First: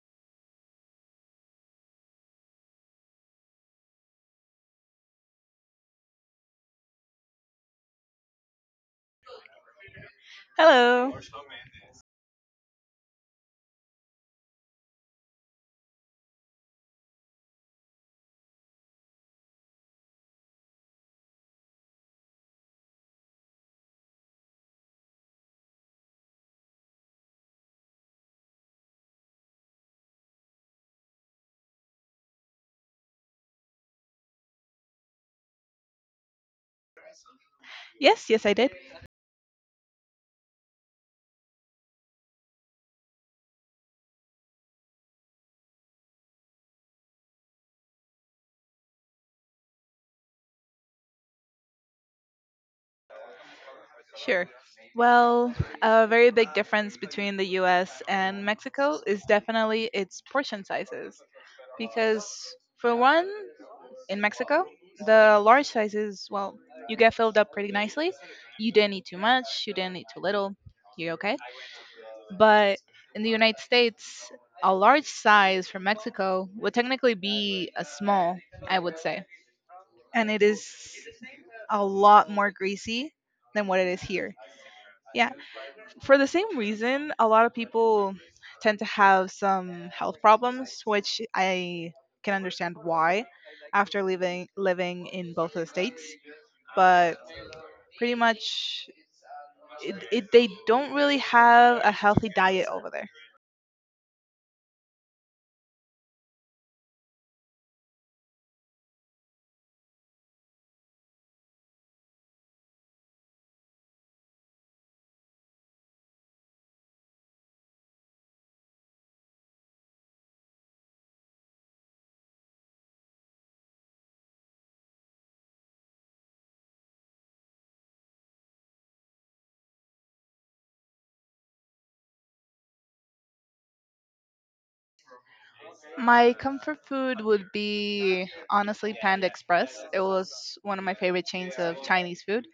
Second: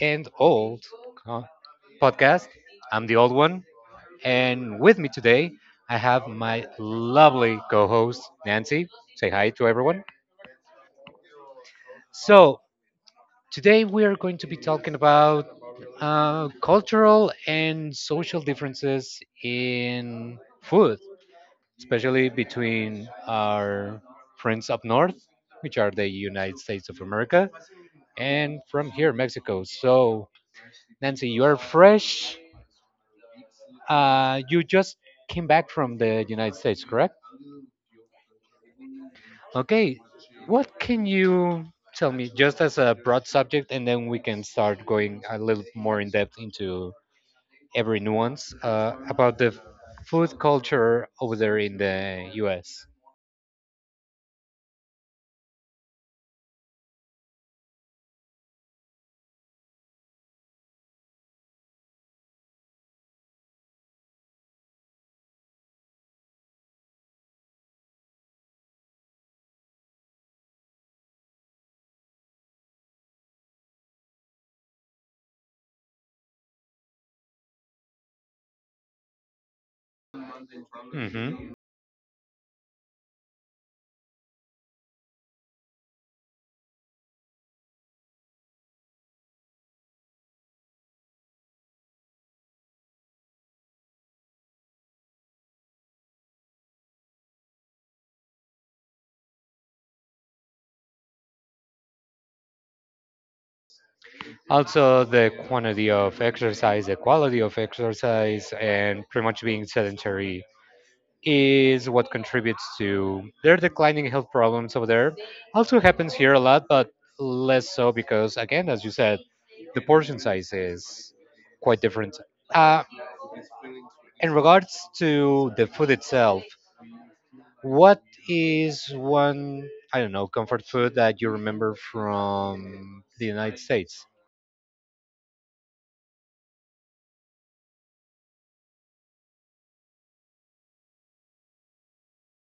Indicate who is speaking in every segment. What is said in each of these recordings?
Speaker 1: and Old uh, podcast. I'm the old one, and with me today, I have my lovely co host, Nancy. Say hi to everyone.
Speaker 2: Hello.
Speaker 1: So, today we are going to be talking about cultural and social differences in food, especially between our friends up north, which are the United States of America, and from here, Mexico. So, Nancy, you are fresh. You just came back from the United States, correct?
Speaker 2: Yes, yes, I did.
Speaker 1: Okay. What can you tell me, just as a broad subject, and then we can start going a little more in depth into every nuance about the food culture over there in the US?
Speaker 2: Sure. Well, a very big difference between the US and Mexico is definitely its portion sizes. Because, for one, in Mexico, the large sizes, well, you get filled up pretty nicely. You didn't eat too much, you didn't eat too little, you're okay. But in the United States, a large size from Mexico would technically be a small, I would say. And it is
Speaker 1: hmm
Speaker 2: a lot more greasy than what it is here. Yeah. For the same reason, a lot of people tend to have some health problems, which I can understand why after living in both of the states. But pretty much they don't really have a healthy diet over there.
Speaker 1: Also, the quantity of exercise, the quality of exercise, and pretty much being sedentary is what contributes to their declining health problems over there. Also happens here a lot, but less so because, again, as you said, the portion size is quite different. Uh, in regards to the food itself, what is one, I don't know, comfort food that you remember from the United States?
Speaker 2: My comfort food would be honestly Panda Express. It was one of my favorite chains of Chinese food,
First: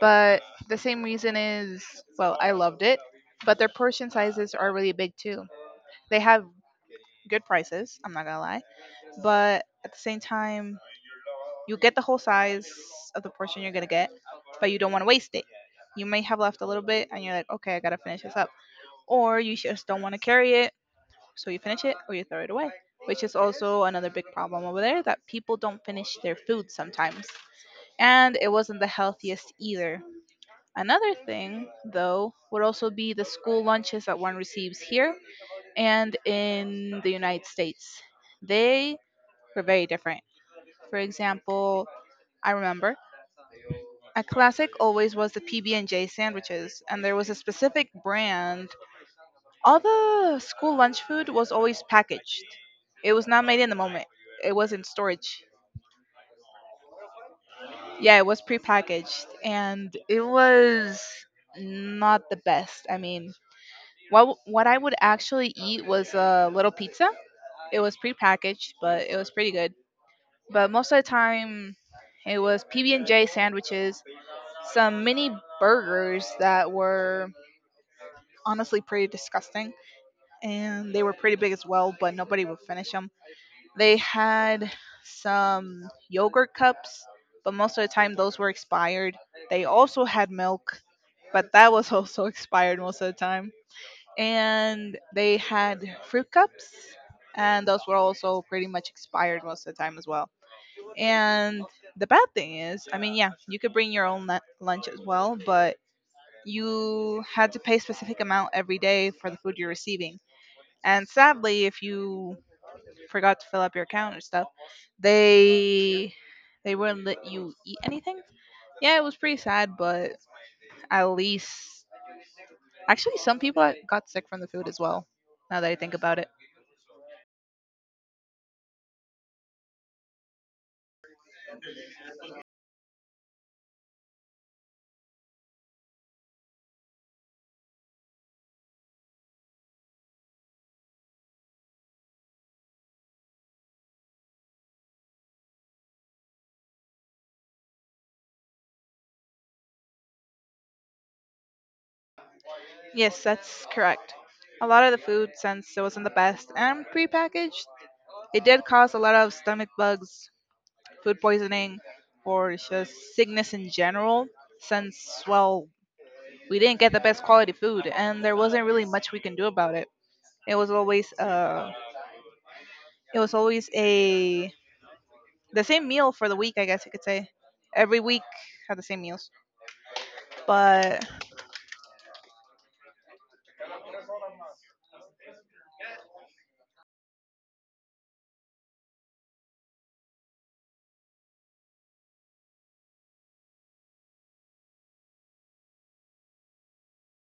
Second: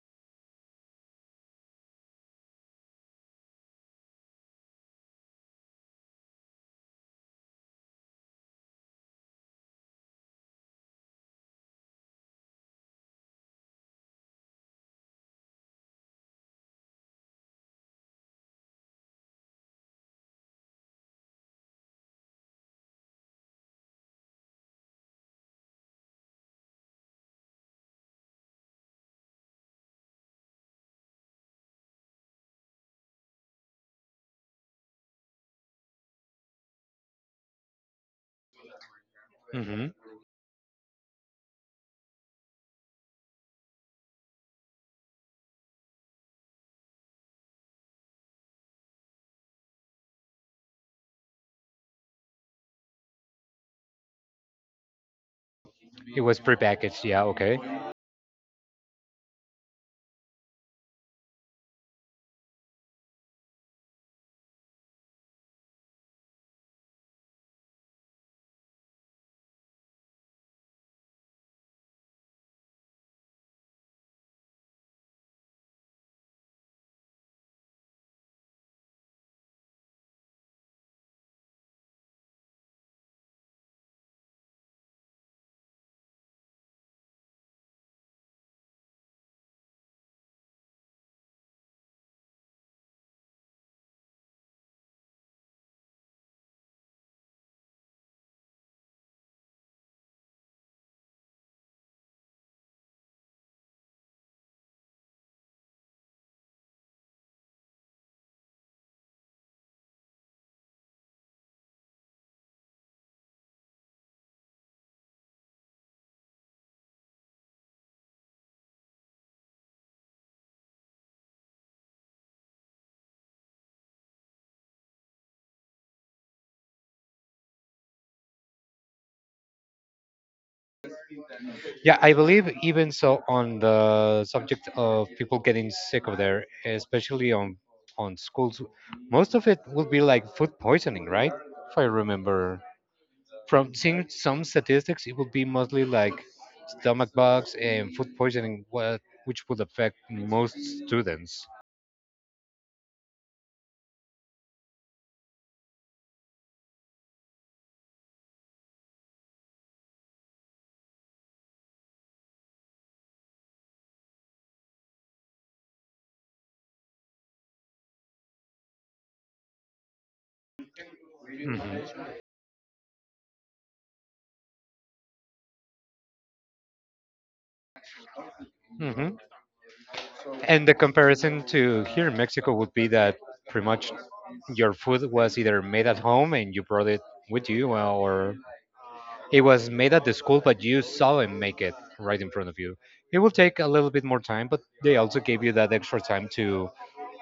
Speaker 2: but the same reason is, well, I loved it, but their portion sizes are really big too. They have good prices, I'm not gonna lie, but at the same time, you get the whole size of the portion you're gonna get, but you don't want to waste it. You may have left a little bit and you're like, okay, I gotta finish this up, or you just don't want to carry it, so you finish it or you throw it away, which is also another big problem over there, that people don't finish their food sometimes. And it wasn't the healthiest either. Another thing, though, would also be the school lunches that one receives here and in the United States. They were very
Speaker 1: hmm
Speaker 2: different. For example, I remember a classic always was the PB&J sandwiches, and there was a specific brand. All the school lunch food was always packaged. It was not made in the moment. It was in storage.
Speaker 1: It was prepackaged, yeah, okay.
Speaker 2: Yeah, it was prepackaged, and it was not the best. I mean, what I would actually eat was a little pizza. It was prepackaged, but it was pretty good. But most of the time, it was PB&J sandwiches, some mini burgers that were honestly pretty disgusting, and they were pretty big as well. But nobody would finish them. They had some yogurt cups, but most of the time those were expired. They also had milk, but that was also expired most of the time. And they had fruit cups, and those were also pretty much expired most of the time as well. And the bad thing is, I mean, yeah, you could bring your own lunch as well, but you had to pay a specific amount every day for the food you're receiving. And sadly, if you forgot to fill up your account or stuff, they they wouldn't let you eat anything. Yeah, it was pretty sad. But at least, actually, some people got sick from the food as well, now that I think about it.
Speaker 1: Yeah, I believe even so on the subject of people getting sick of there, especially on schools, most of it would be like food poisoning, right? If I remember from seeing some statistics, it would be mostly like stomach bugs and food poisoning, what which would affect most students.
Speaker 2: Yes, that's correct. A lot of the food, since it wasn't the best and prepackaged, it did cause a lot of stomach bugs, food poisoning, or just sickness in general, since, well, we didn't get the best quality food and there wasn't really much we can do about it. It was always
Speaker 1: hmm
Speaker 2: uh it was always a the same meal for the week, I guess you could say. Every week had the same
Speaker 1: hmm
Speaker 2: meals.
Speaker 1: And the
Speaker 2: But
Speaker 1: comparison to here in Mexico would be that pretty much your food was either made at home and you brought it with you, or it was made at the school, but you saw him make it right in front of you. It will take a little bit more time, but they also gave you that extra time to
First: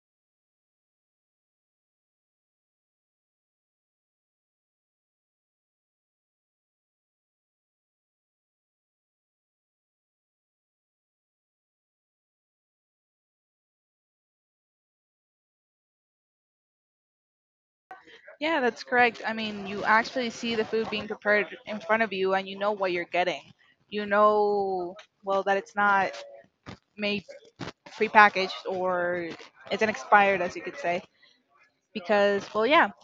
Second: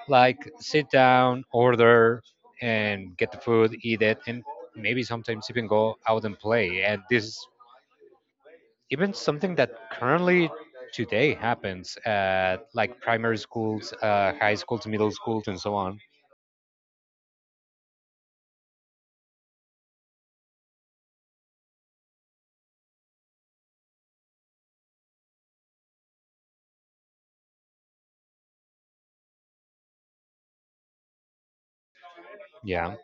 Speaker 1: like sit down, order, and get the food, eat it, and maybe sometimes even go out and play. And this is even something that currently today happens at like primary schools, high schools, middle schools, and so on.
Speaker 2: yeah, that's correct. I mean, you actually see the food being prepared in front of you and you know what you're getting. You know, well, that it's not made prepackaged or it's an expired, as you could say. Because, well, yeah,
Speaker 1: Yeah,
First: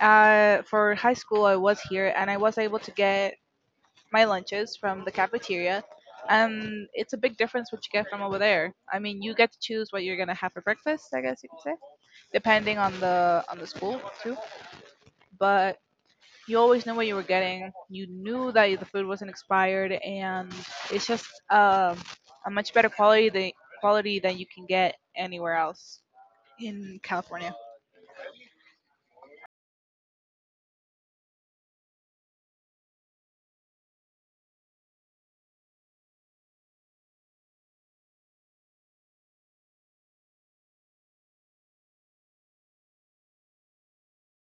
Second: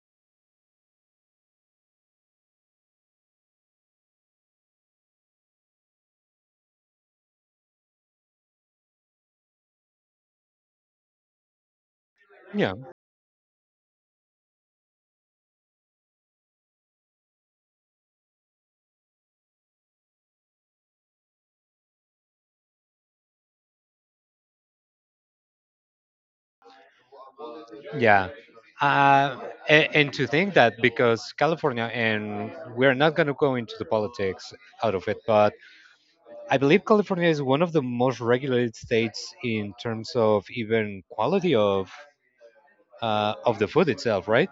Speaker 2: for high school, I was here and I was able to get my lunches from the cafeteria. And it's a big difference what you get from over there. I mean, you get to choose what you're gonna have for breakfast, I guess you could say,
Speaker 1: yeah.
Speaker 2: depending on the school too. But you always knew what you were getting. You knew that the food wasn't expired, and it's just, um, a much better quality than you can get anywhere else in California.
Speaker 1: Yeah. Uh, and to think that because California, and we're not going to go into the politics out of it, but I believe California is one of the most regulated states in terms of even quality of the food itself, right?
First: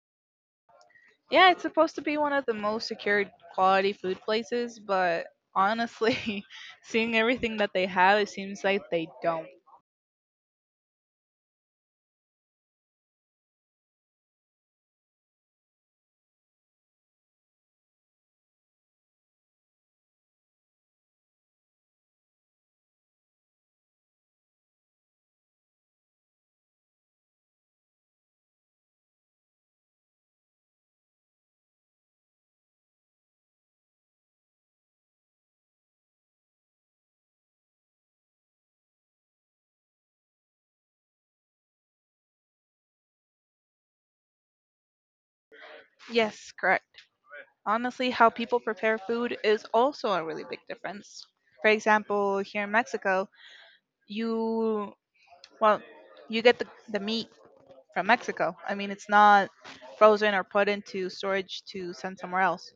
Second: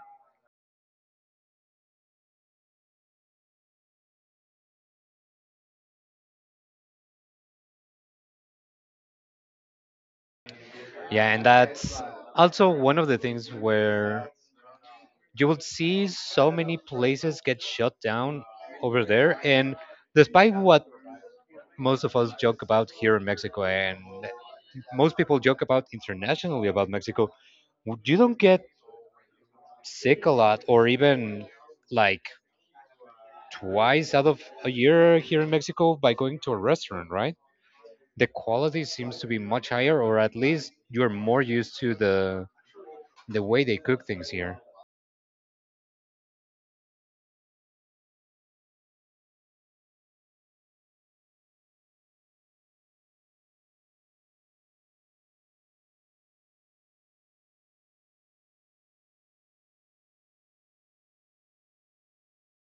Speaker 2: Yeah, it's supposed to be one of the most secured quality food places, but honestly, seeing everything that they have, it seems like they don't.
Speaker 1: Yeah, and that's also one of the things where you will see so many places get shut down over there. And despite what most of us joke about here in Mexico, and most people joke about internationally about Mexico, you don't get sick a lot or even like twice out of a year here in Mexico by going to a restaurant, right? The quality seems to be much higher, or at least you're more used to the way they cook things here.
Speaker 2: Yes, correct. Honestly, how people prepare food is also a really big difference. For example, here in Mexico, you, well, you get the meat from Mexico. I mean, it's not frozen or put into storage to send somewhere else.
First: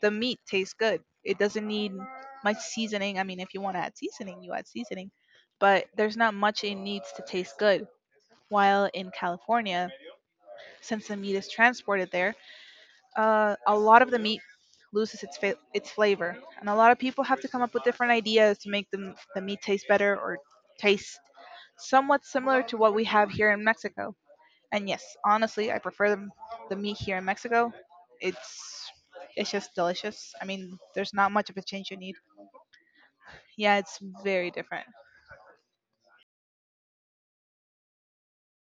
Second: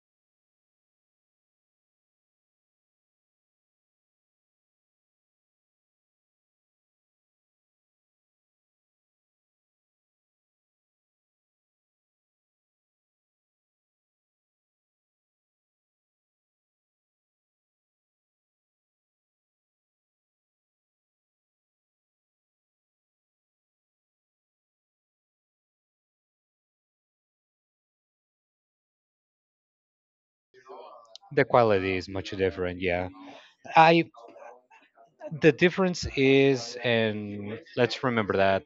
Speaker 2: The meat tastes good. It doesn't need much seasoning. I mean, if you want to add seasoning, you add seasoning, but there's not much it needs to taste good. While in California, since the meat is transported there, a lot of the meat loses its its flavor, and a lot of people have to come up with different ideas to make the meat taste better or taste somewhat similar to what we have here in Mexico. And yes, honestly, I prefer the meat here in Mexico. It's it's just delicious. I mean, there's not
Speaker 1: The
Speaker 2: much of a change
Speaker 1: quality
Speaker 2: you
Speaker 1: is
Speaker 2: need.
Speaker 1: much different, yeah.
Speaker 2: Yeah, it's
Speaker 1: I
Speaker 2: very different.
Speaker 1: the difference is, and let's remember that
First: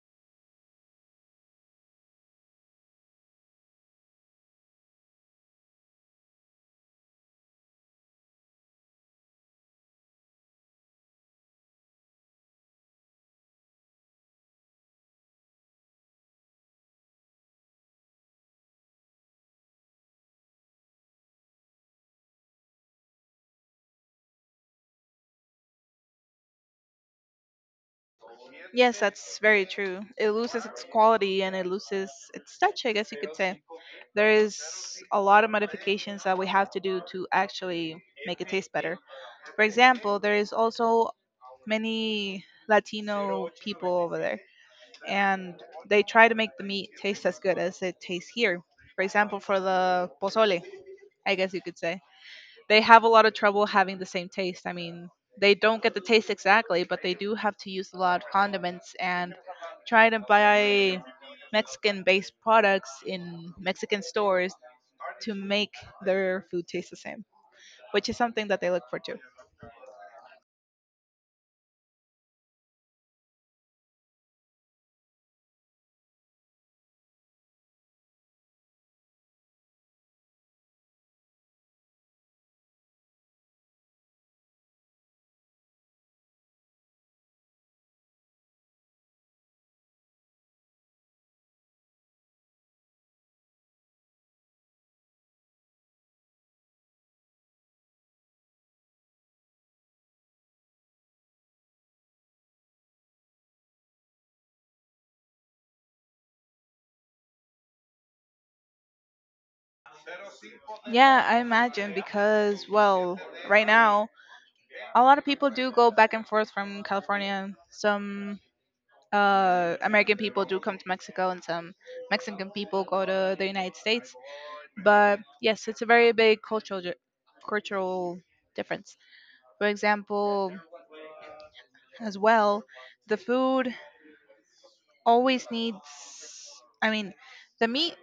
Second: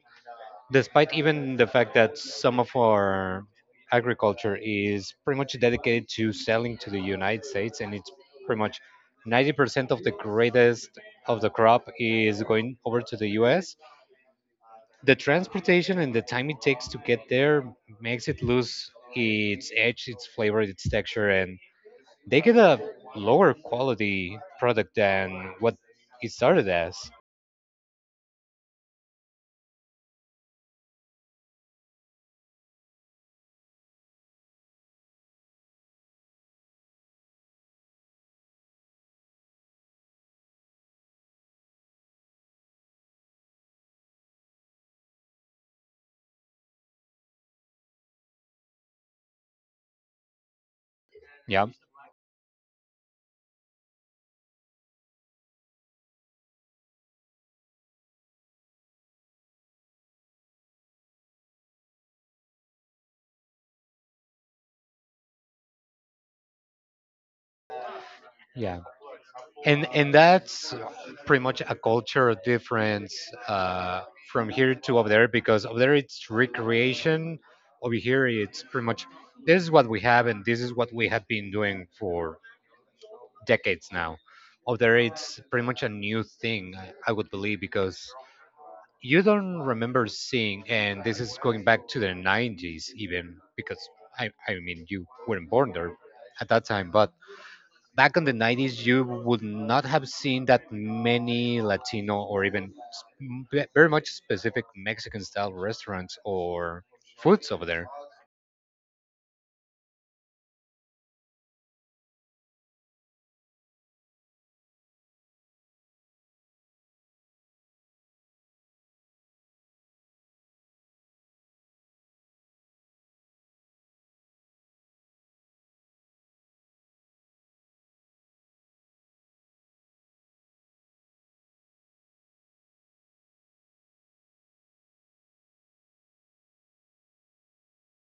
Speaker 1: despite even the fact that some of our agriculture is pretty much dedicated to selling to the United States, and it's pretty much 90% of the greatest of the crop is going over to the US. The transportation and the time it takes to get there makes it lose its edge, its flavor, its texture, and they get a lower quality product than what it started as.
Speaker 2: Yes, that's very true. It loses its quality and it loses its touch, I guess you could say. There is a lot of modifications that we have to do to actually make it taste better. For example, there is also many Latino people over there, and they try to make the meat taste as good as it tastes here. For example, for the pozole, I guess you
Speaker 1: Yeah,
Speaker 2: could say, they have a lot of trouble having the same taste. I mean, they don't get the taste exactly, but they do have to use a lot of condiments and try to buy Mexican based products in Mexican stores to make their food taste the same, which is something that they
Speaker 1: yeah.
Speaker 2: look for too.
Speaker 1: And that's pretty much a cultural difference uh, from here to over there, because over there it's recreation, over here it's pretty much this is what we have and this is what we have been doing for decades now. Over there it's pretty much a new thing, I would believe, because you don't remember seeing, and this is going back to the '90s, even because I mean you weren't born there at that time, but back in the '90s you would not have seen that many latino or even very much specific mexican style restaurants or foods over there.
Speaker 2: Yeah, I imagine because, well, right now a lot of people do go back and forth from California. Some, American people do come to Mexico, and some Mexican people go to the United States. But yes, it's a very big cultural cultural difference. For example, as well, the food always needs. I mean, the meat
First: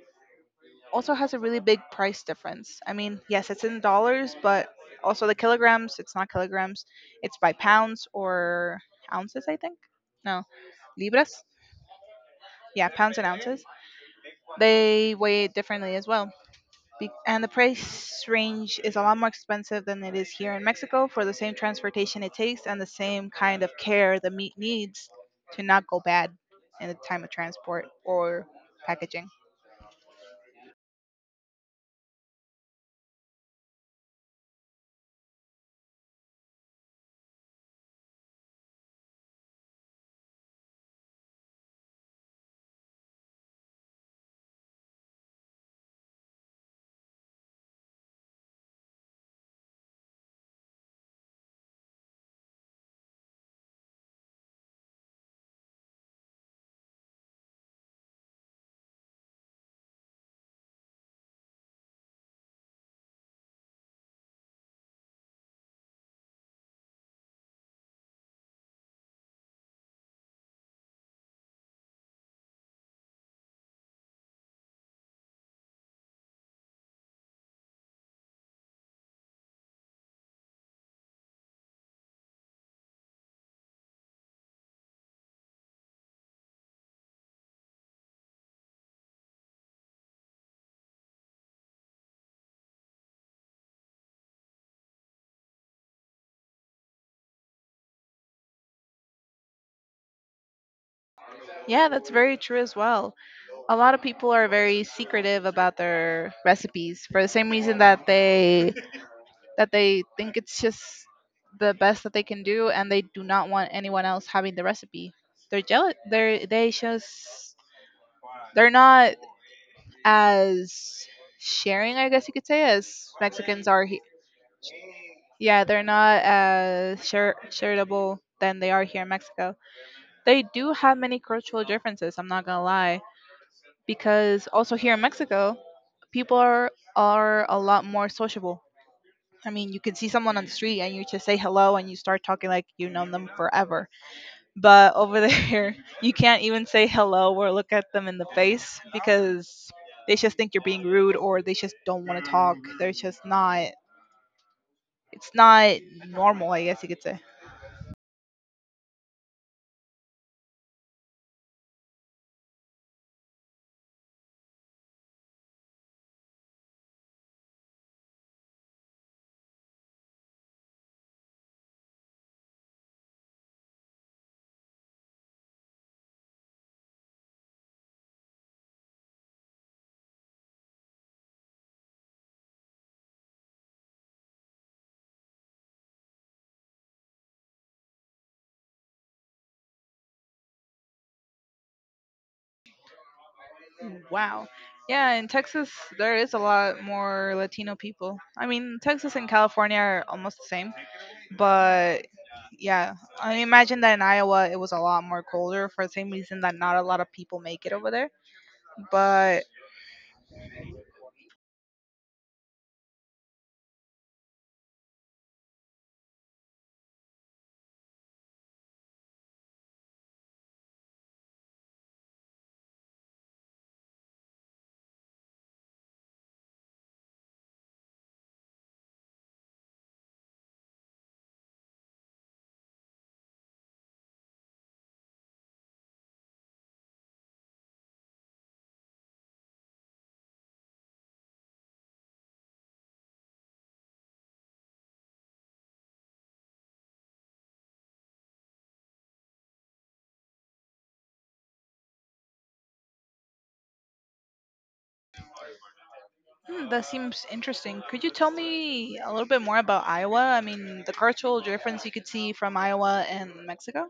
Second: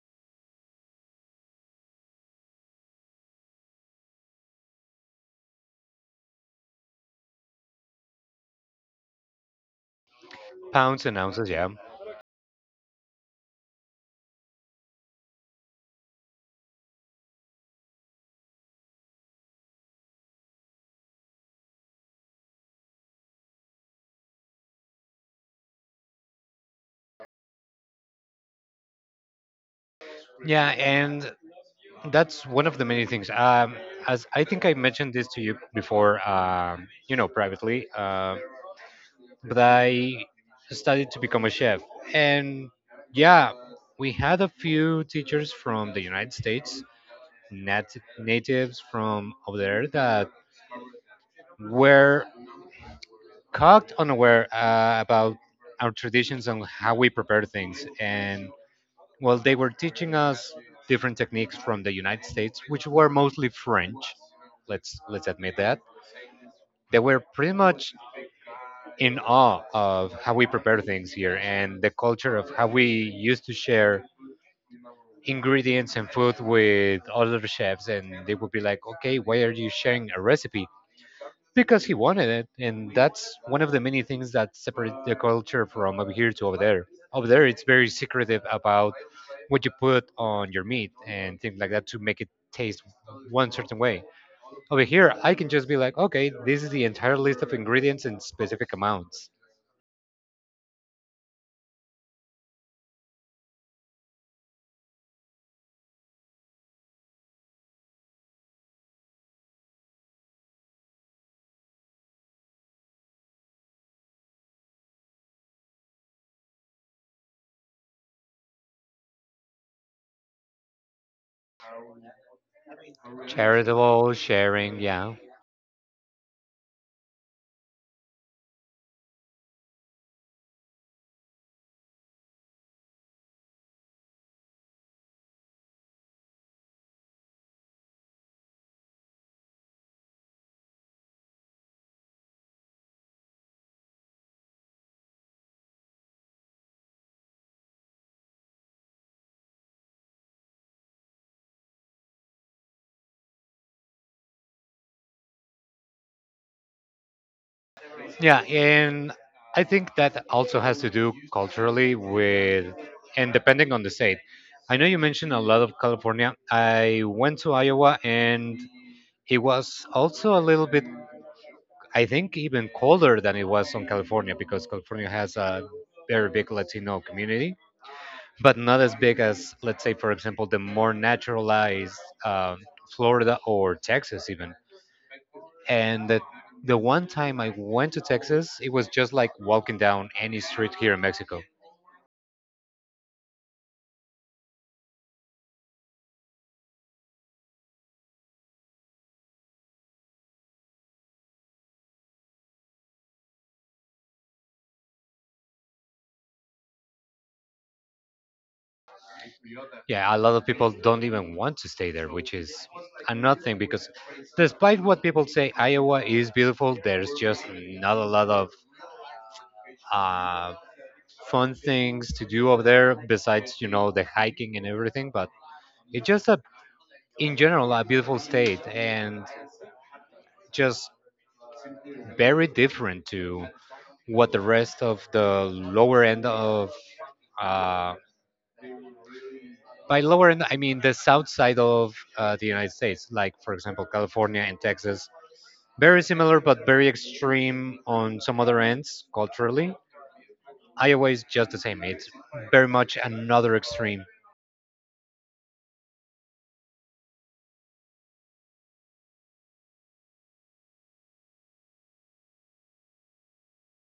Speaker 2: also has a really big price difference. I mean, yes, it's in dollars, but also the kilograms, it's not kilograms, it's by pounds or ounces, I think. No,
Speaker 1: Pounds and
Speaker 2: libras.
Speaker 1: ounces, yeah.
Speaker 2: Yeah, pounds and ounces. They weigh it differently as well. And the price range is a lot more expensive than it is here in Mexico for the same transportation it takes and the same kind of care the meat needs to not go bad in the time of transport or packaging.
Speaker 1: Yeah, and that's one of the many things, as I think I mentioned this to you before, you know, privately, but I studied to become a chef, and yeah, we had a few teachers from the United States, natives from over there that we're caught unaware about our traditions and how we prepare things. And well, they were teaching us different techniques from the United States, which were mostly French. Let's admit that they were pretty much in awe of how we prepare things here and the culture of how we used to share ingredients and food with other chefs, and they would be like, okay, why are you sharing a recipe, because he wanted it. And that's one of the many things that separate the culture from over here to over there. Over there it's very secretive about what you put on your meat and things like that to make it taste one certain way. Over here I can just be like, okay, this is the entire list of ingredients in specific amounts.
Speaker 2: Yeah, that's very true as well. A lot of people are very secretive about their recipes, for the same reason that they think it's just the best that they can do and they do not want anyone else having the recipe. They're jealous. They just, they're not as sharing, I guess you could say, as Mexicans are,
Speaker 1: Charitable sharing, yeah.
Speaker 2: yeah, they're not as charitable than they are here in Mexico. They do have many cultural differences, I'm not gonna lie. Because also here in Mexico, people are a lot more sociable. I mean, you can see someone on the street and you just say hello and you start talking like you've known them forever. But over there, you can't even say hello or look at them in the face because they just think you're being rude or they just don't want to talk. They're just not, it's not normal, I guess you could say.
Speaker 1: Yeah, and I think that also has to do culturally with, and depending on the state. I know you mentioned a lot of California. I went to Iowa and it was also a little bit, I think, even colder than it was on California, because California has a very big Latino community, but not as big as, let's say, for example, the more naturalized um Florida or Texas, even. And the one time I went to Texas, it was just like walking down any street here in Mexico.
Speaker 2: Wow. Yeah, in Texas, there is a lot more Latino people. I mean, Texas and California are almost the same. But yeah, I imagine that in Iowa it was a lot more colder for the same reason that not a lot of people make it over there. But
Speaker 1: Yeah, a lot of people don't even want to stay there, which is another thing because despite what people say, Iowa is beautiful, there's just not a lot of uh, fun things to do over there besides, you know, the hiking and everything. But it's just in general, a beautiful state and just very different to what the rest of the lower end of um, by lower end, I mean the south side of the United States, like, for example, California and Texas. Very similar, but very extreme on some other ends culturally. Iowa is just the same. It's very much another extreme.
Speaker 2: hmm, that seems interesting. Could you tell me a little bit more about Iowa? I mean, the cultural difference you could see from Iowa and Mexico?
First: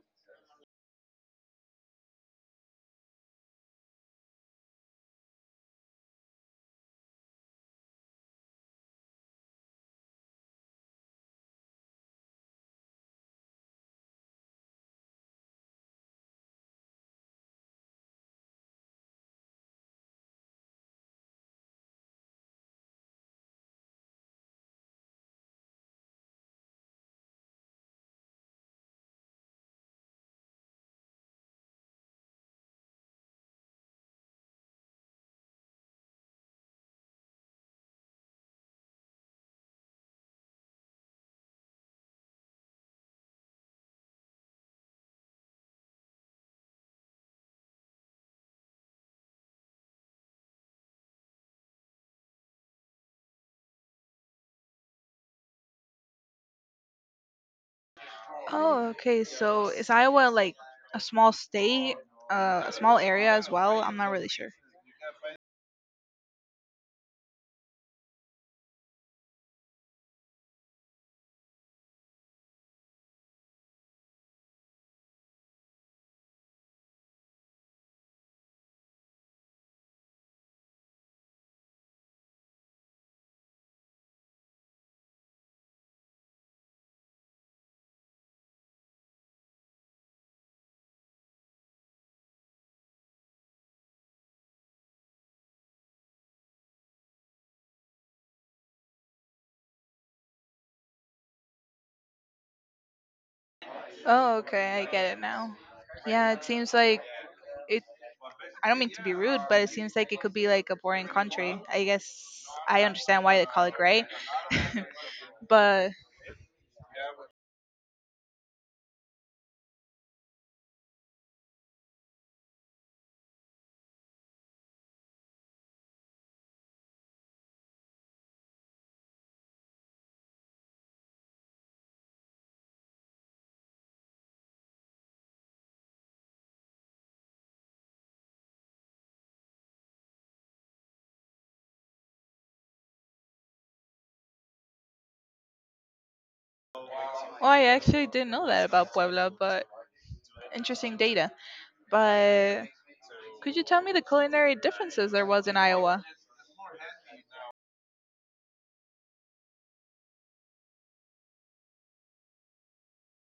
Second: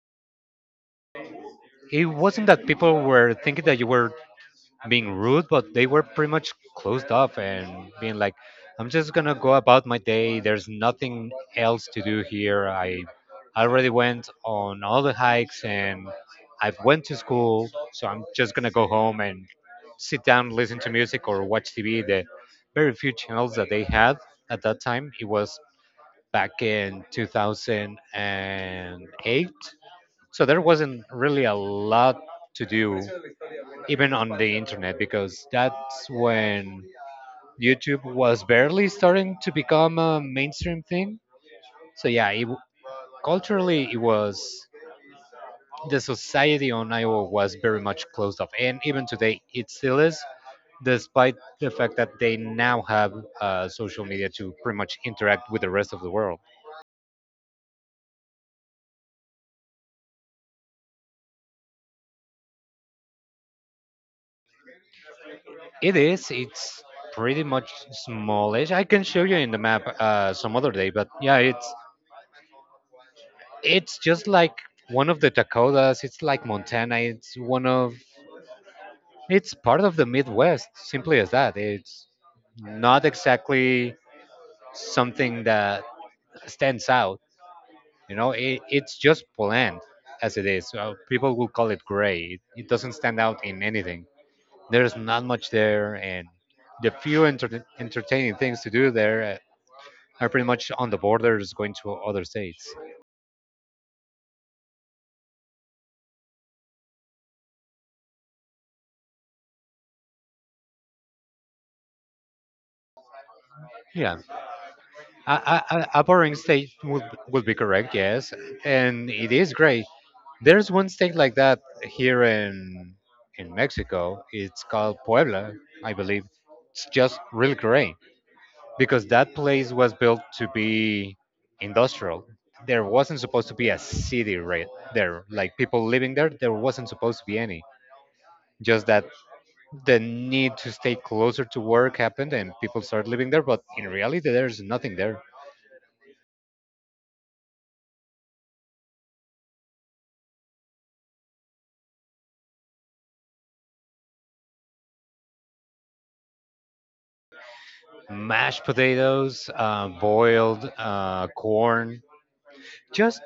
Speaker 1: It wasn't that people were thinking that you were being rude, but they were pretty much closed off and being like, "I'm just gonna go about my day. There's nothing else to do here. I already went on all the hikes and I've went to school, so I'm just gonna go home and sit down, listen to music or watch TV." The very few channels that they had at that time. It was back in 2008, so there wasn't really a lot to do even on the internet, because that's when YouTube was barely starting to become a mainstream thing. So yeah, culturally it was the society on Iowa was very much closed off, and even today it still is, despite the fact that they now have social media to pretty much interact with the rest of the world.
Speaker 2: Oh, okay. So is Iowa like a small state, a small area as well? I'm not really sure.
Speaker 1: It is. It's pretty much smallish. I can show you in the map some other day, but yeah, it's just like one of the Dakotas. It's like Montana. It's one of. It's part of the Midwest. Simply as that. It's not exactly something that stands out. You know, it's just bland as it is. People will call it gray. It doesn't stand out in anything. There's not much there, and the few entertaining things to do there are pretty much on the borders going to other states.
Speaker 2: Oh, okay. I get it now. Yeah, it seems like it. I don't mean to be rude, but it seems like it could be like a boring country. I guess I understand why they call it gray.
Speaker 1: Yeah. A,
Speaker 2: But
Speaker 1: a boring stage would be correct, yes, and it is great. There's one state like that here in Mexico. It's called Puebla, I believe. It's just really great because that place was built to be industrial. There wasn't supposed to be a city right there, like people living there. There wasn't supposed to be any. Just that the need to stay closer to work happened, and people started living there. But in reality, there's nothing there.
Speaker 2: well, I actually didn't know that about Puebla, but interesting data. But could you tell me the culinary differences there was in Iowa?
Speaker 1: Mashed potatoes, boiled corn, just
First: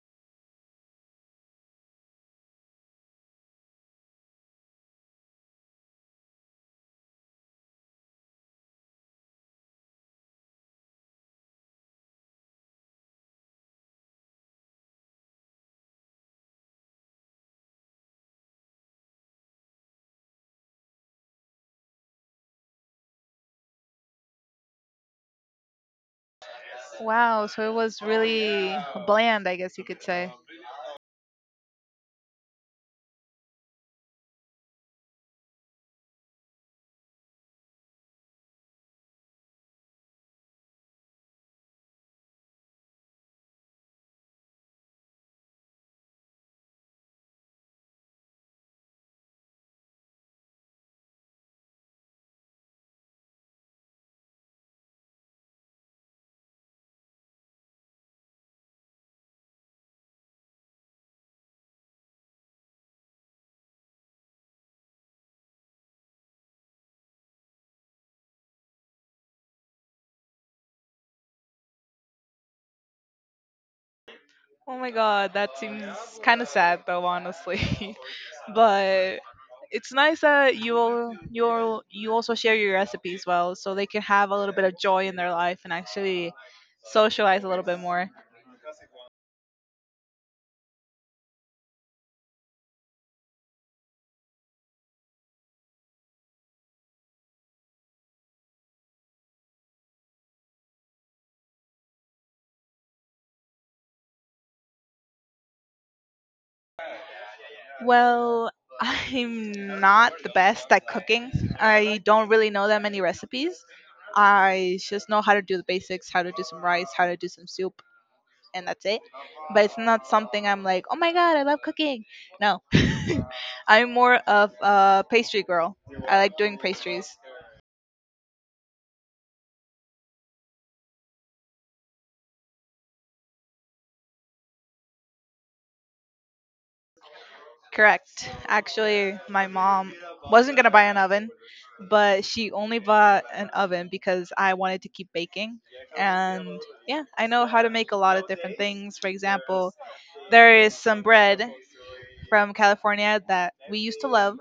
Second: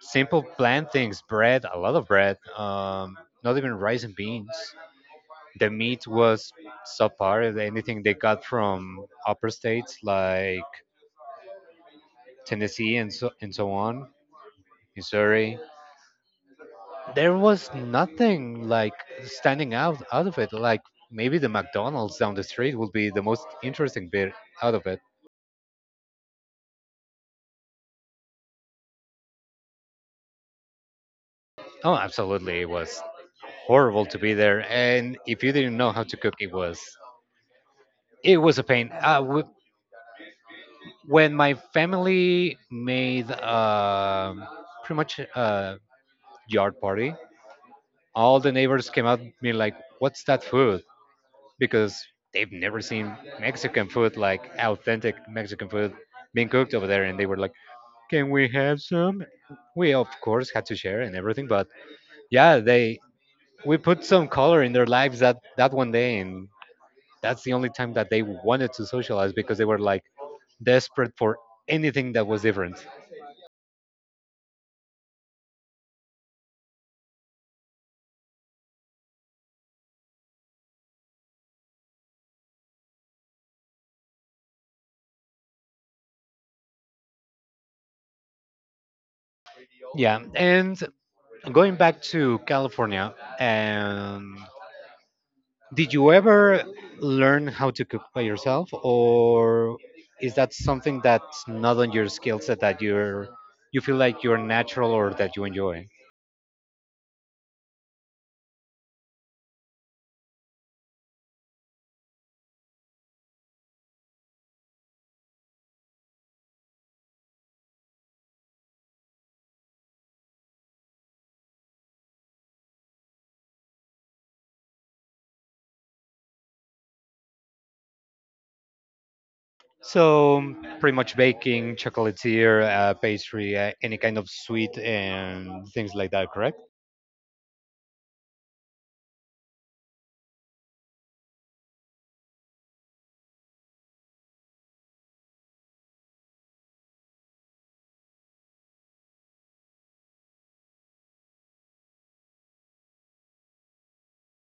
Speaker 1: simple plain things. Bread, a lot of bread. Not even rice and beans. The meat was subpar. Anything they got from upper states like Tennessee and so on, Missouri. There was nothing like standing out out of it. Like maybe the McDonald's down the street would be the most interesting bit out of it.
Speaker 2: Wow, so it was really bland, I guess you could say.
Speaker 1: Oh, absolutely, it was horrible to be there. And if you didn't know how to cook, it was a pain. When my family made pretty much a yard party, all the neighbors came out being like, "What's that food?" Because they've never seen Mexican food, like authentic Mexican food being cooked over there, and they were like, "Can we have some?" We of course had to share and everything, but yeah, they we put some color in their lives that one day, and that's the only time that they wanted to socialize because they were like desperate for anything that was different.
Speaker 2: Oh my god, that seems kind of sad though, honestly. But it's nice that you also share your recipes, well, so they can have a little bit of joy in their life and actually socialize a little bit more.
Speaker 1: Yeah, and going back to California, um, did you ever learn how to cook by yourself, or is that something that's not on your skill set that you feel like you're natural or that you enjoy?
Speaker 2: Well, I'm not the best at cooking. I don't really know that many recipes. I just know how to do the basics, how to do some rice, how to do some soup, and that's it. But it's not something I'm like, "Oh my god, I love cooking." No, I'm more of a pastry girl. I like doing pastries.
Speaker 1: So pretty much baking, chocolatier, pastry, any kind of sweet and things like that. Correct?
Speaker 2: Correct. Actually, my mom wasn't gonna buy an oven, but she only bought an oven because I wanted to keep baking. And yeah, I know how to make a lot of different things. For example, there is some bread from California that we used to love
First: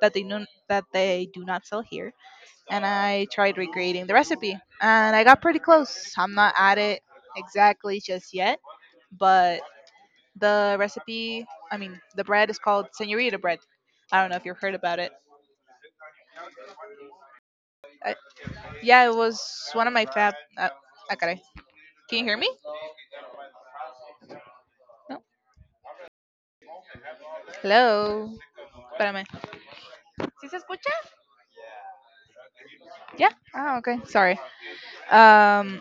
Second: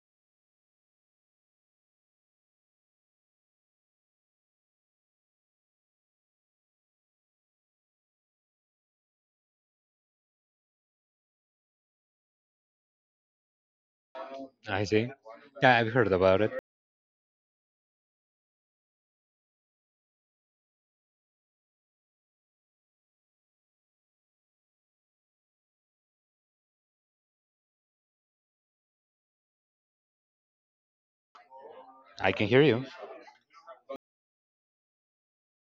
Speaker 2: that they know that they do not sell here, and I tried recreating the recipe. And I got pretty close. I'm not at it exactly just yet, but the recipe, I mean, the bread is called Senorita bread. I don't know if you've heard
Speaker 1: I
Speaker 2: about
Speaker 1: see.
Speaker 2: it.
Speaker 1: Yeah, I've heard about it.
Speaker 2: I, yeah, it was one of my fab. Ah, caray. Can you hear me? No. Hello. Espérame. ¿Sí se escucha?
Speaker 1: I can hear you.
Speaker 2: Yeah. Oh, okay. Sorry. Um,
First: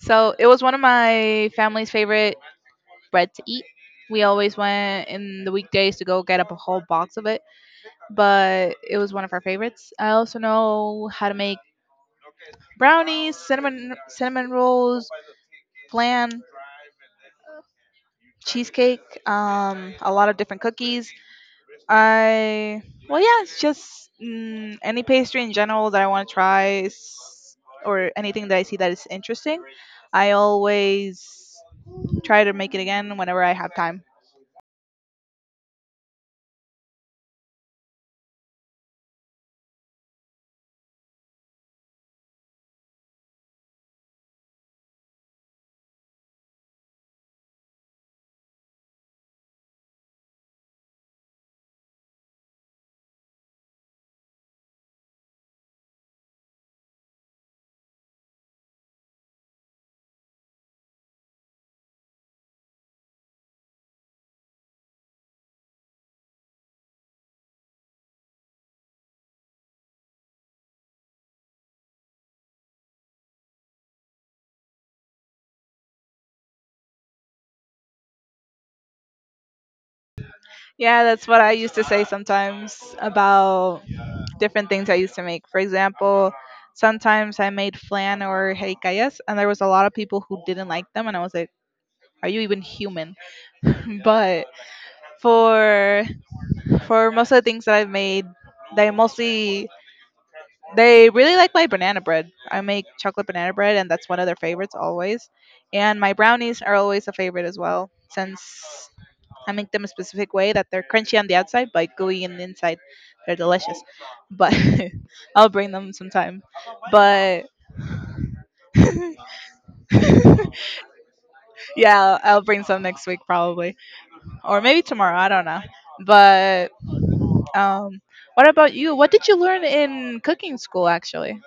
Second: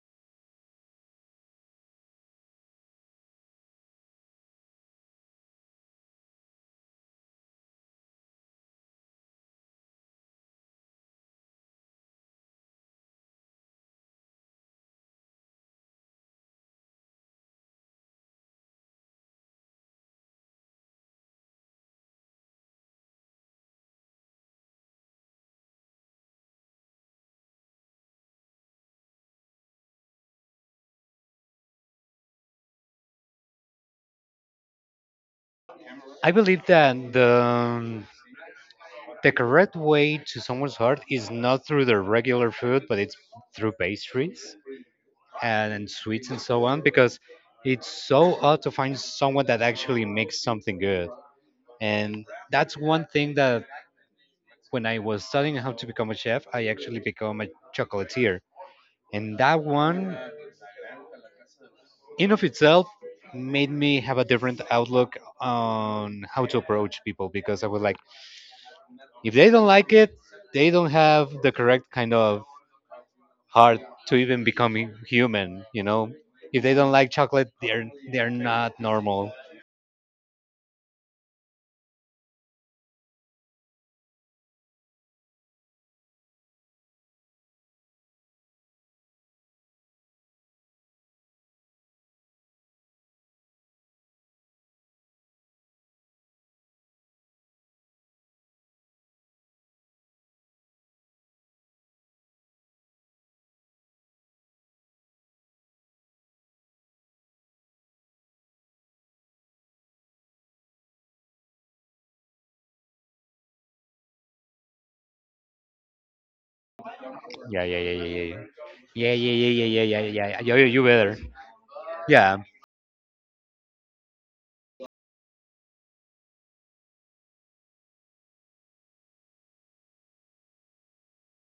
Speaker 2: so it was one of my family's favorite bread to eat. We always went in the weekdays to go get up a whole box of it, but it was one of our favorites. I also know how to make brownies, cinnamon rolls, flan, cheesecake, a lot of different cookies. I, well, yeah, it's just any pastry in general that I want to try, or anything that I see that is interesting. I always try to make it again whenever I have time.
Speaker 1: I believe that the correct way to someone's heart is not through their regular food, but it's through pastries and sweets and so on, because it's so hard to find someone that actually makes something good. And that's one thing that when I was studying how to become a chef, I actually become a chocolatier. And that one, in of itself, made me have a different outlook on how to approach people because I was like, if they don't like it, they don't have the correct kind of heart to even become human. You know, if they don't like chocolate, they're not normal.
Speaker 2: Yeah, that's what I used to say sometimes about different things I used to make. For example, sometimes I made flan or jericayas, and there was a lot of people who didn't like them, and I was like, "Are you even human?" But for for most of the things that I've made, they mostly, they really like my banana bread. I make chocolate banana bread, and that's one of their favorites always. And my brownies are always a favorite as well, since I make them a specific way that they're crunchy on the outside but gooey in the inside. They're delicious, but I'll bring them sometime. But
Speaker 1: Yeah, yeah, yeah, yeah, yeah. Yeah, yeah, yeah, yeah, yeah, yeah, yeah, yeah. You better.
Speaker 2: yeah, I'll,
Speaker 1: Yeah.
Speaker 2: I'll bring some next week probably, or maybe tomorrow. I don't know. But um, what about you? What did you learn in cooking school actually?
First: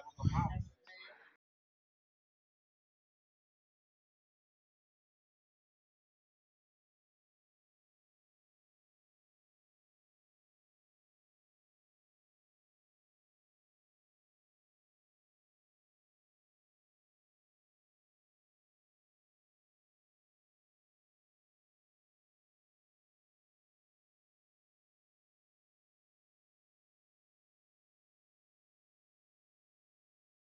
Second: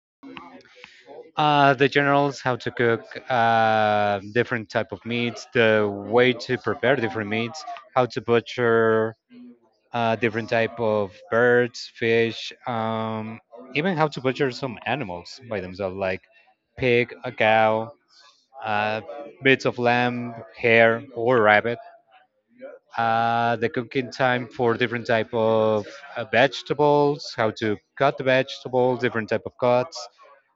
Speaker 1: The generals how to cook different type of meats, the way to prepare different meats, how to butcher different type of birds, fish, even how to butcher some animals by themselves, like pig, a cow, uh, bits of lamb, hare, or rabbit. The cooking time for different type of vegetables, how to cut the vegetables, different type of cuts,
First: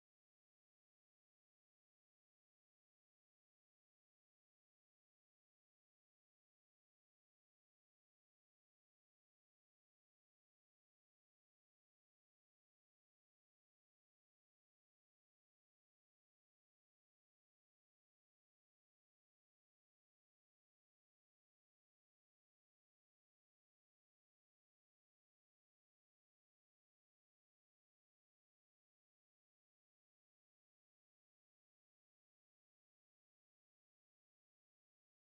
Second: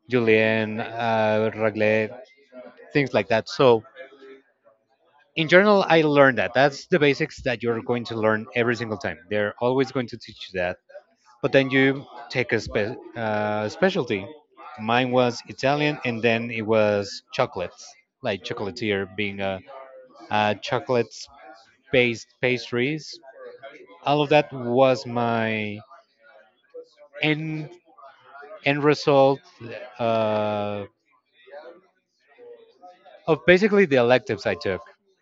Speaker 1: julienne, raglet, things like that. So in general, I learned that. That's the basics that you're going to learn every single time. They're always going to teach you that, but then you take a specialty. Mine was Italian, and then it was chocolates, like chocolatier, being a, uh, chocolate-based pastries. All of that was my end end result uh, of basically the electives I took.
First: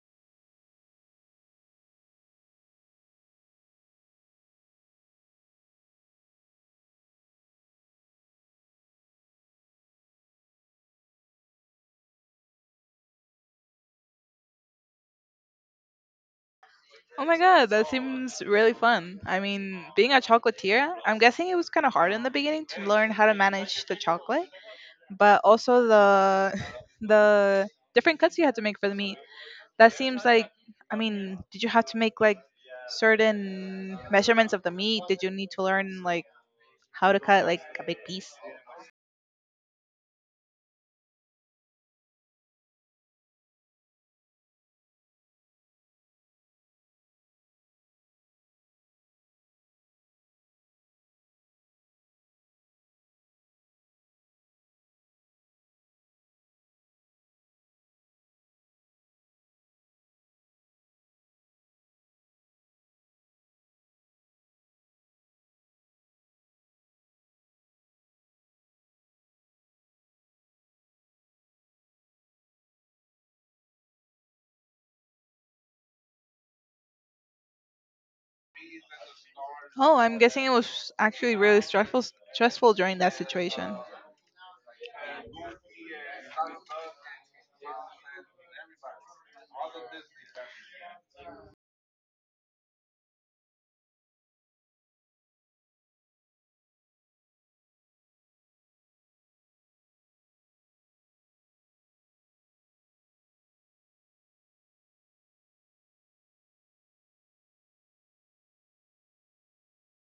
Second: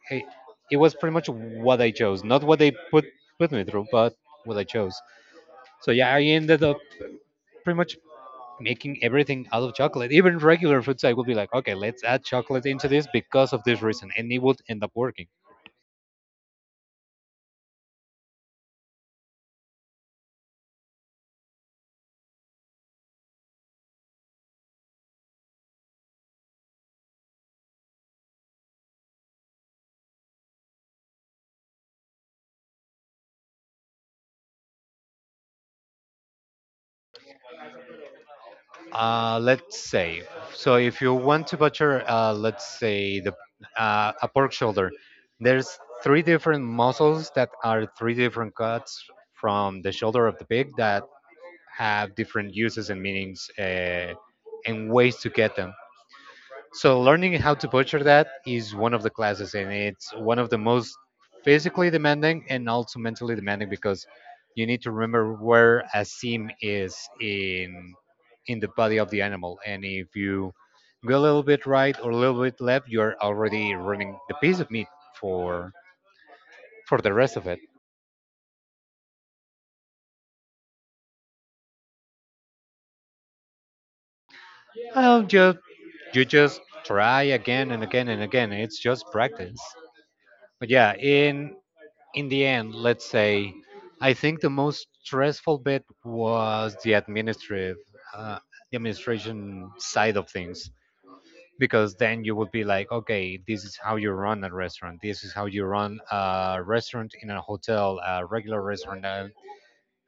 Speaker 1: It, it was pretty much what I chose, not what they put me through, but what I chose. So yeah, I ended up pretty much making everything out of chocolate. Even regular food site would be like, okay, let's add chocolate into this because of this reason, and it would end up working.
Speaker 2: Oh my god, that seems really fun. I mean, being a chocolatier, I'm guessing it was kind of hard in the beginning to learn how to manage the chocolate, but also the the different cuts you had to make for the meat. That seems like, I mean, did you have to make like certain measurements of the meat? Did you need to learn like how to cut like a big piece?
Speaker 1: Uh, let's say, so if you want to butcher, let's say the a pork shoulder, there's three different muscles that are three different cuts from the shoulder of the pig that have different uses and meanings, and ways to get them. So learning how to butcher that is one of the classes, and it's one of the most physically demanding and also mentally demanding because you need to remember where a seam is in in the body of the animal, and if you go a little bit right or a little bit left, you're already ruining the piece of meat for for the rest of it.
Speaker 2: Oh, I'm guessing it was actually really stressful during that situation.
Speaker 1: Well, just you just try again and again and again. It's just practice. But yeah, in the end, let's say, I think the most stressful bit was the administrative, uh, the administration side of things, because then you would be like, okay, this is how you run a restaurant, this is how you run a restaurant in a hotel, a regular restaurant, an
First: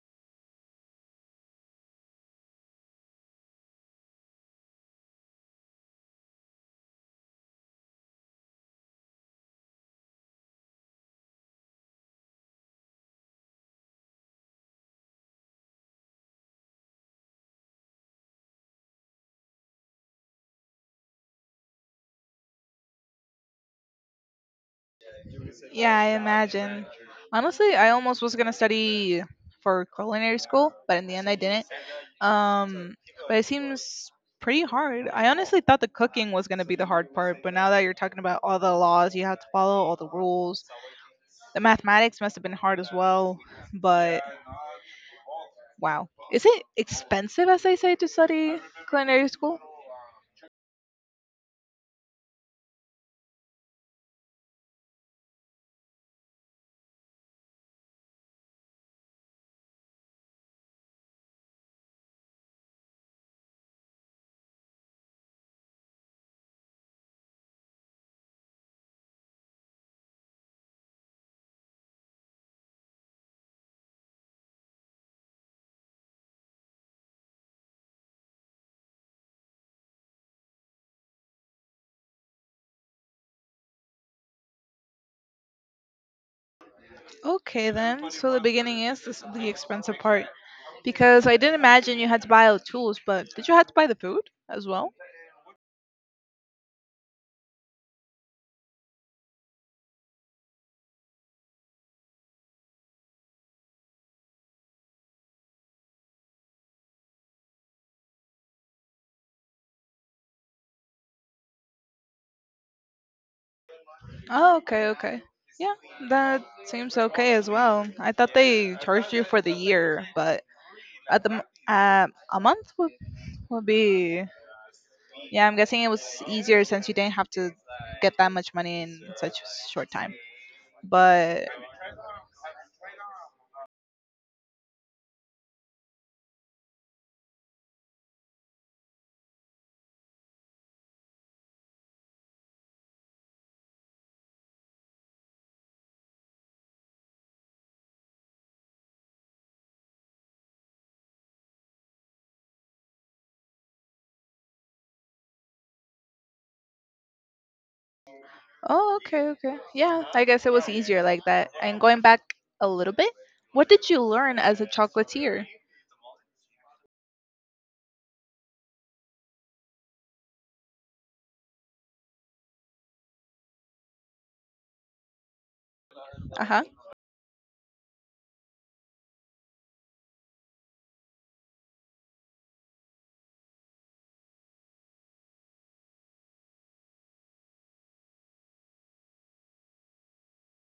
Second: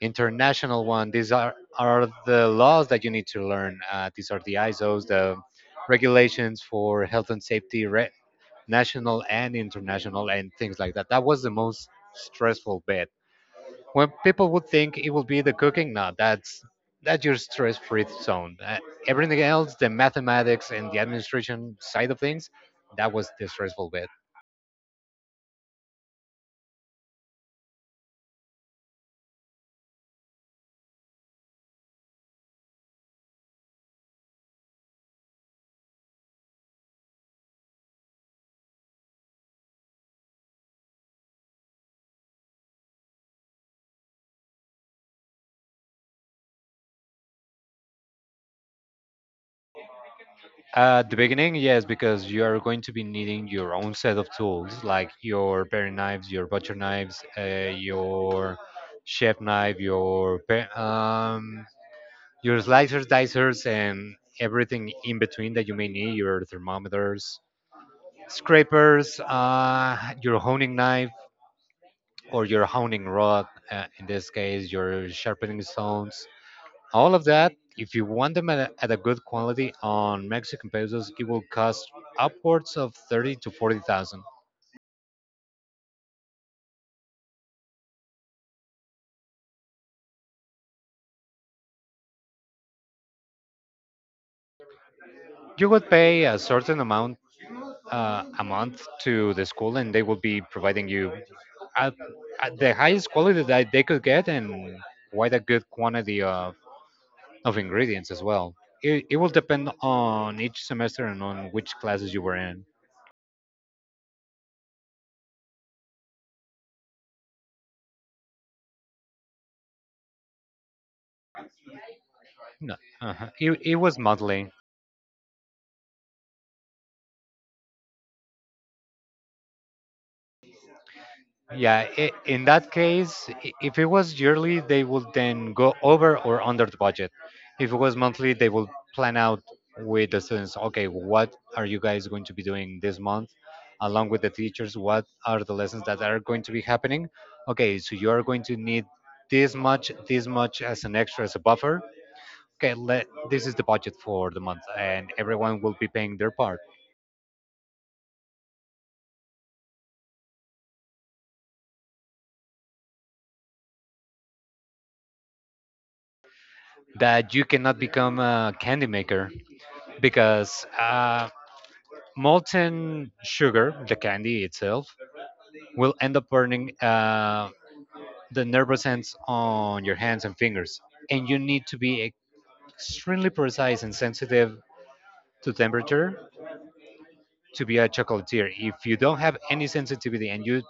Speaker 1: international one. These are the laws that you need to learn. These are the ISOs, the regulations for health and safety, national and international, and things like that. That was the most stressful bit. When people would think it would be the cooking, no, that's your stress free zone. Everything else, the mathematics and the administration side of things, that was the stressful bit.
Speaker 2: Yeah, I imagine. Honestly, I almost was gonna study for culinary school, but in the end, I didn't. Um, but it seems pretty hard. I honestly thought the cooking was gonna be the hard part, but now that you're talking about all the laws you have to follow, all the rules, the mathematics must have been hard as well, but wow. Is it expensive, as they say, to study culinary school?
Speaker 1: At the beginning, yes, because you are going to be needing your own set of tools, like your paring knives, your butcher knives, your chef knife, your your slicers, dicers, and everything in between that you may need, your thermometers, scrapers, your honing knives, or your honing rod, in this case, your sharpening stones. All of that, if you want them at a good quality, on Mexican pesos, it will cost upwards of 30 to 40,000.
Speaker 2: Okay, then. So the beginning is this, the expensive part. Because I didn't imagine you had to buy all the tools, but did you have to buy the food as well?
Speaker 1: You would pay a certain amount, a month, to the school, and they will be providing you at, at the highest quality that they could get, and quite a good quantity of ingredients as well. It will depend on each semester and on which classes you were in.
Speaker 2: Oh, okay, okay. Yeah, that seems okay as well. I thought they charged you for the year, but at the uh, a month
Speaker 1: No, it,
Speaker 2: would
Speaker 1: it was
Speaker 2: be.
Speaker 1: monthly.
Speaker 2: Yeah, I'm guessing it was easier since you didn't have to get that much money in such a short time. But
Speaker 1: Yeah, I in that case, if it was yearly, they would then go over or under the budget. If it was monthly, they will plan out with the students, okay, what are you guys going to be doing this month? Along with the teachers, what are the lessons that are going to be happening? Okay, so you are going to need this much as an extra, as a buffer. Okay, let, this is the budget for the month, and everyone will be paying their part.
Speaker 2: oh, okay, okay. Yeah, I guess it was easier like that. And going back a little bit, what did you learn as a chocolatier?
Speaker 1: That you cannot become a candy maker, because molten sugar, the candy itself, will end up
Speaker 2: Uh huh.
Speaker 1: burning the nervous ends on your hands and fingers. And you need to be extremely precise and sensitive to temperature to be a chocolatier. If you don't have any sensitivity and you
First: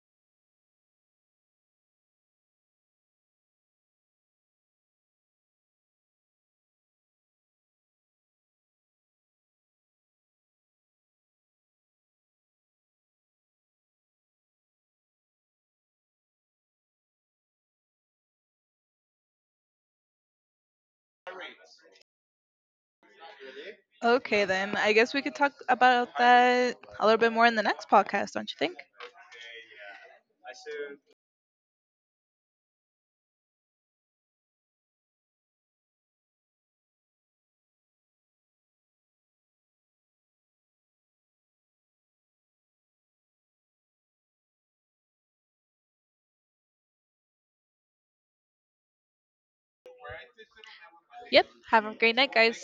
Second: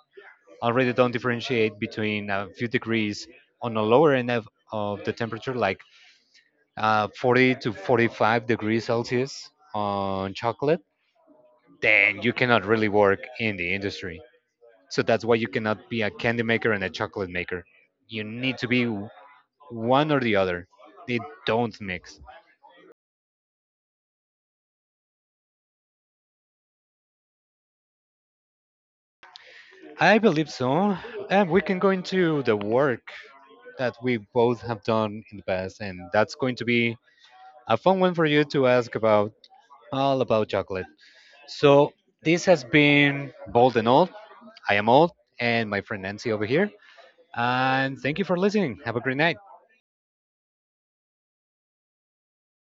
Speaker 1: already don't differentiate between a few degrees on the lower end of the temperature, like 40 to 45 degrees Celsius on chocolate, then you cannot really work in the industry. So that's why you cannot be a candy maker and a chocolate maker. You need to be one or the other. They don't mix.
Speaker 2: Okay, then I guess we could talk about that a little bit more in the next podcast, don't you think?
Speaker 1: I believe so. And we can go into the work that we both have done in the past, and that's going to be a fun one for you to ask about, all about chocolate. So this has been Bold and Old. I am Old, and my friend Nancy over here. And thank you for listening. Have a great night.
Speaker 2: Yep. Have a great night, guys.